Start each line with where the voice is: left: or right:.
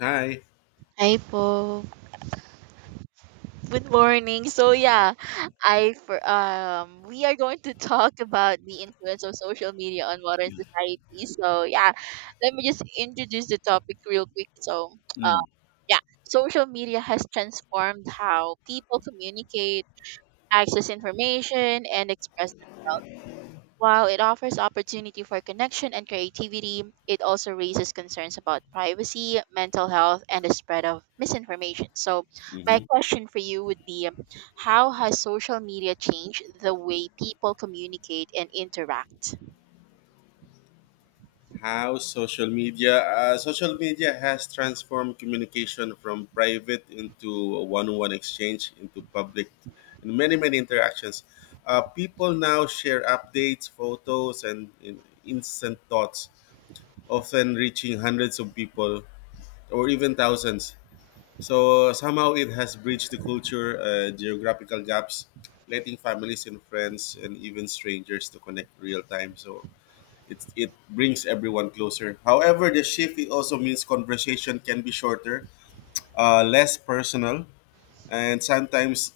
left: Hi.
right: Hi po. Good morning. So yeah, I for We are going to talk about the influence of social media on modern society. Let me just introduce the topic real quick. Uh,
left: Mm,
right: yeah, Social media has transformed how people communicate, access information, and express. While it offers opportunity for connection and creativity, it also raises concerns about privacy, mental health, and the spread of misinformation. So, my
left: mhm.
right: question for you would be, how has social media changed the way people communicate and interact?
left: How social media? Social media has transformed communication from private into a one-on-one exchange into public, and many interactions. People now share updates, photos, and in instant thoughts, often reaching hundreds of people or even thousands. So somehow it has bridged the culture, geographical gaps, letting families and friends and even strangers to connect real time. So it brings everyone closer. However, the shift it also means conversation can be shorter, less personal, and sometimes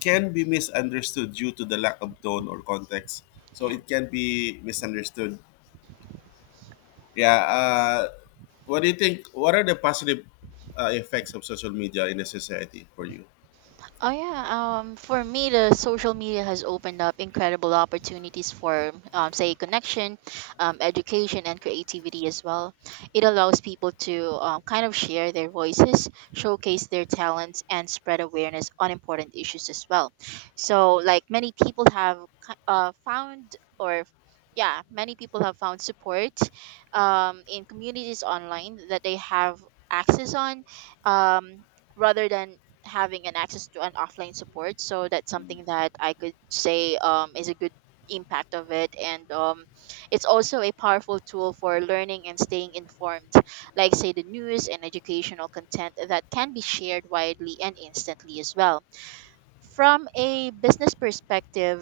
left: can be misunderstood due to the lack of tone or context. So
right: Yeah.
left: it can be misunderstood. Yeah. What do you think? What are the positive effects of social media in a society for you?
right: Oh yeah, for me, the social media has opened up incredible opportunities for, say, connection, education, and creativity as well. It allows people to kind of share their voices, showcase their talents, and spread awareness on important issues as well. So, like, many people have ki- found, or yeah, many people have found support, in communities online that they have access on. Um, Rather than having an access to an offline support, so that's something that I could say, is a good impact of it. And it's also a powerful tool for learning and staying informed, like, say, the news and educational content that can be shared widely and instantly as well. From a business perspective,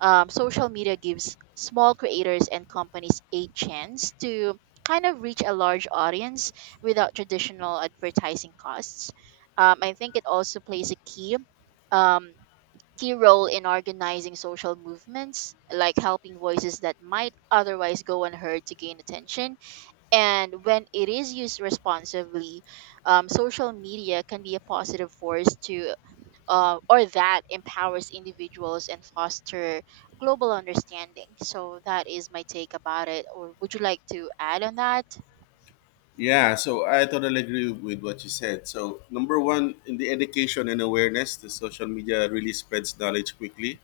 right: social media gives small creators and companies a chance to kind of reach a large audience without traditional advertising costs. I think it also plays a um, key role in organizing social movements, like helping voices that might otherwise go unheard to gain attention. And when it is used responsibly, social media can be a positive force to or that empowers individuals and foster global understanding. So that is my take about it. Or would you like to add on that?
left: Yeah, so I totally agree with what you said. So, number one, in the education and awareness, the social media really spreads knowledge quickly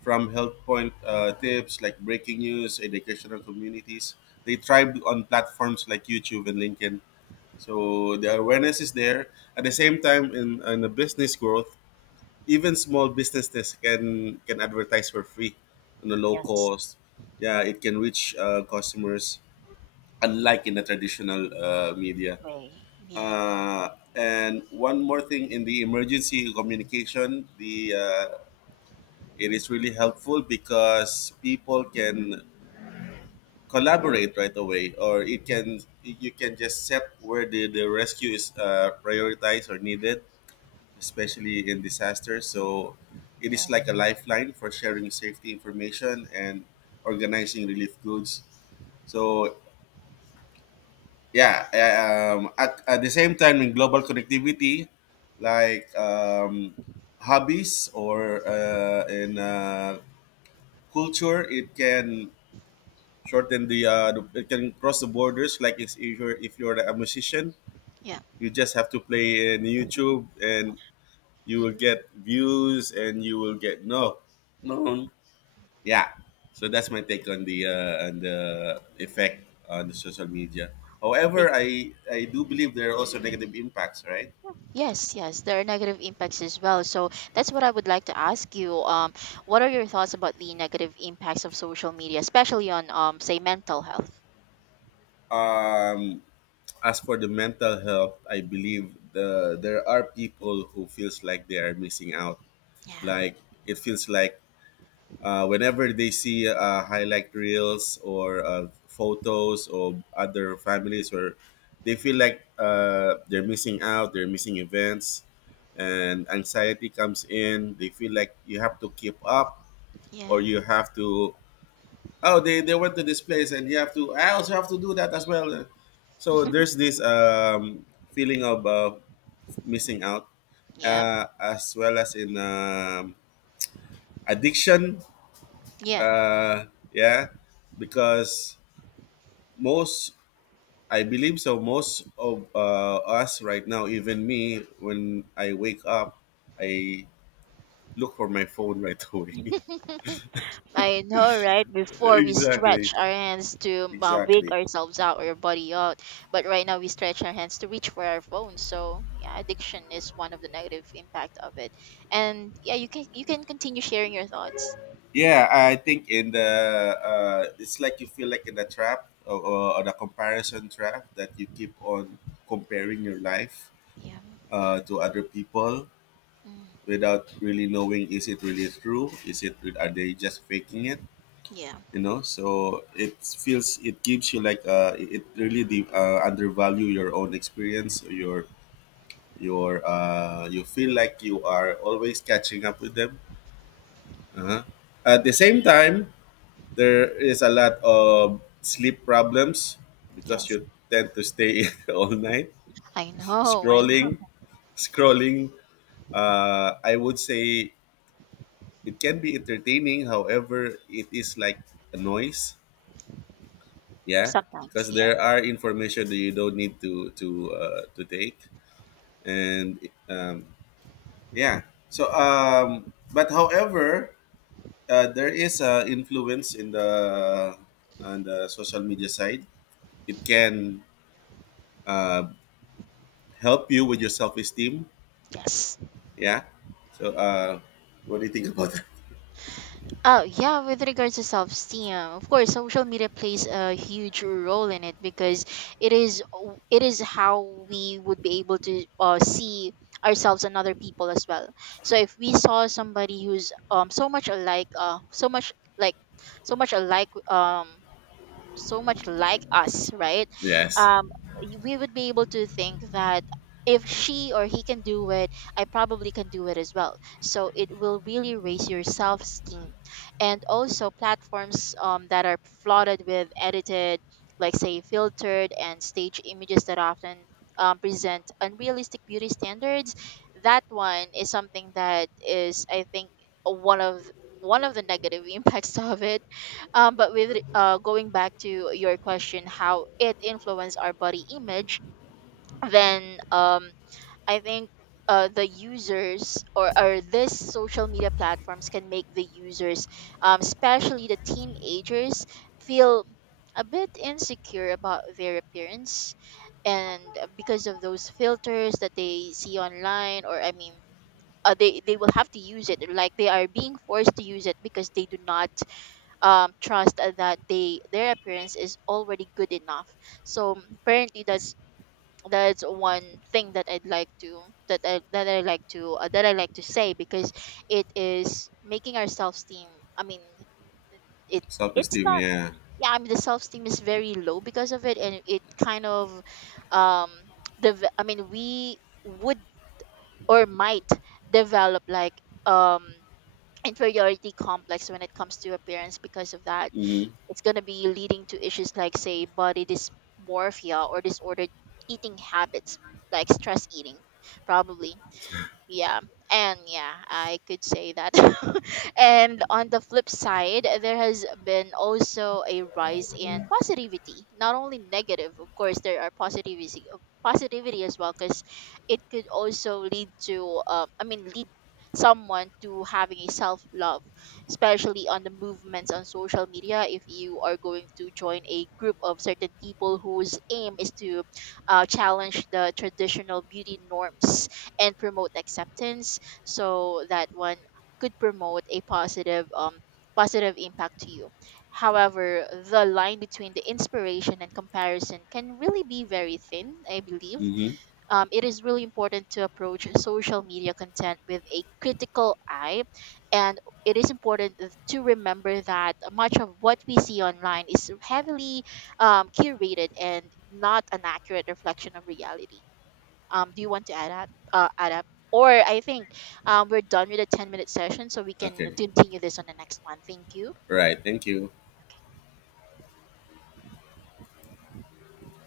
left: from health point tips like breaking news, educational communities. They thrive on platforms like YouTube and LinkedIn. So, the awareness is there. At the same time, in the business growth, even small businesses can advertise for free on a low
right: Yes,
left: cost. Yeah, it can reach customers, unlike in the traditional media.
right: way. Yeah,
left: Uh, and one more thing in the emergency communication, the it is really helpful because people can collaborate right away, or it can you can just set where the rescue is prioritized or needed, especially in disasters. So it
right: yeah,
left: is like a lifeline for sharing safety information and organizing relief goods. So yeah, at the same time in global connectivity like hobbies or in culture it can shorten the it can cross the borders like if you're, if you're a musician
right: yeah.
left: you just have to play in youtube and you will
right: Mm.
left: get views and you will get no known. Yeah, so that's my take on the effect on the social media.
right: I
left: However,
right: think
left: I do believe there are also negative impacts, right?
right: yes, yes, there are negative impacts as well. So that's what I would like to ask you. What are your thoughts about the negative impacts of social media, especially on, say, mental health?
left: um as for the mental health, I believe there are people who feels like they are missing out,
right: Yeah,
left: like it feels like whenever they see highlight reels or photos of other families or they feel like they're missing out, they're missing events, and anxiety comes in. They feel like you have to keep up or
right: yeah,
left: you have to, oh, they went to this place and you have to, I also have to do that as well. So there's this feeling of missing out,
right: yeah,
left: as well as in addiction.
right: yeah.
left: uh yeah because most, I believe so most of us right now, even me, when I wake up I look for my phone right away.
right: I know, right? Before we
left: Exactly,
right: stretch our hands to wig
left: exactly.
right: ourselves out or body out, but right now we stretch our hands to reach for our phone. So yeah, addiction is one of the negative impact of it. And yeah, you can continue sharing your thoughts.
left: Yeah, I think in the it's like you feel like in the trap, or the comparison trap, that you keep on comparing your life
right: Yeah.
left: to other people
right: Mm,
left: without really knowing, is it really true, is it, are they just faking it,
right: yeah.
left: you know? So it feels, it gives you like it really undervalue your own experience or your you feel like you are always catching up with them. Uh-huh. At the same time, there is a lot of sleep problems because
right: Yes.
left: you tend to stay all night
right: I know. I
left: scrolling,
right: know.
left: scrolling. I would say it can be entertaining, however it is like a noise. Yeah,
right: Sometimes.
left: because
right: Yeah.
left: there are information that you don't need to to take. And um, yeah so um but however, there is influence in the on the social media side. It can uh, help you with your self-esteem.
right: Yes.
left: Yeah. So, what do you think about that?
right: Oh, yeah, with regards to self esteem, of course, social media plays a huge role in it because it is how we would be able to see ourselves and other people as well. So if we saw somebody who's so much alike, so much like so much alike so much like us, right?
left: Yes.
right: Um, we would be able to think that if she or he can do it, I probably can do it as well. So it will really raise your self esteem. And also, platforms, that are flooded with edited, like, say, filtered and staged images that often, present unrealistic beauty standards. That one is something that is, I think, one of one of the negative impacts of it. But with going back to your question, how it influenced our body image, then, I think the users, or this social media platforms can make the users, especially the teenagers, feel a bit insecure about their appearance, and because of those filters that they see online, or I mean. They will have to use it, like they are being forced to use it because they do not, trust that they their appearance is already good enough. So apparently that's one thing that I'd like to that I like to say because it is making our self esteem. I mean, it, it's
left: Self-esteem,
right: not.
left: yeah.
right: Yeah, I mean the self esteem is very low because of it, and it kind of, um the I mean we would or might develop like, um inferiority complex when it comes to appearance because of that.
left: Mm-hmm.
right: It's going to be leading to issues like, say, body dysmorphia or disordered eating habits, like stress eating, probably. Yeah. And yeah, I could say that. And on the flip side, there has been also a rise in positivity, not only negative. Of course, there are positivity as well, because it could also lead to, I mean, lead someone to having a self love, especially on the movements on social media, if you are going to join a group of certain people whose aim is to challenge the traditional beauty norms and promote acceptance, so that one could promote a positive impact to you. However, the line between the inspiration and comparison can really be very thin, I believe.
left: Mm-hmm.
right: It is really important to approach social media content with a critical eye, and it is important to remember that much of what we see online is heavily, curated and not an accurate reflection of reality. Do you want to add up? Add up. Or I think, we're done with the 10-minute session, so we can
left: Okay,
right: continue this on the next one. Thank you.
left: right, thank you.
right: Okay.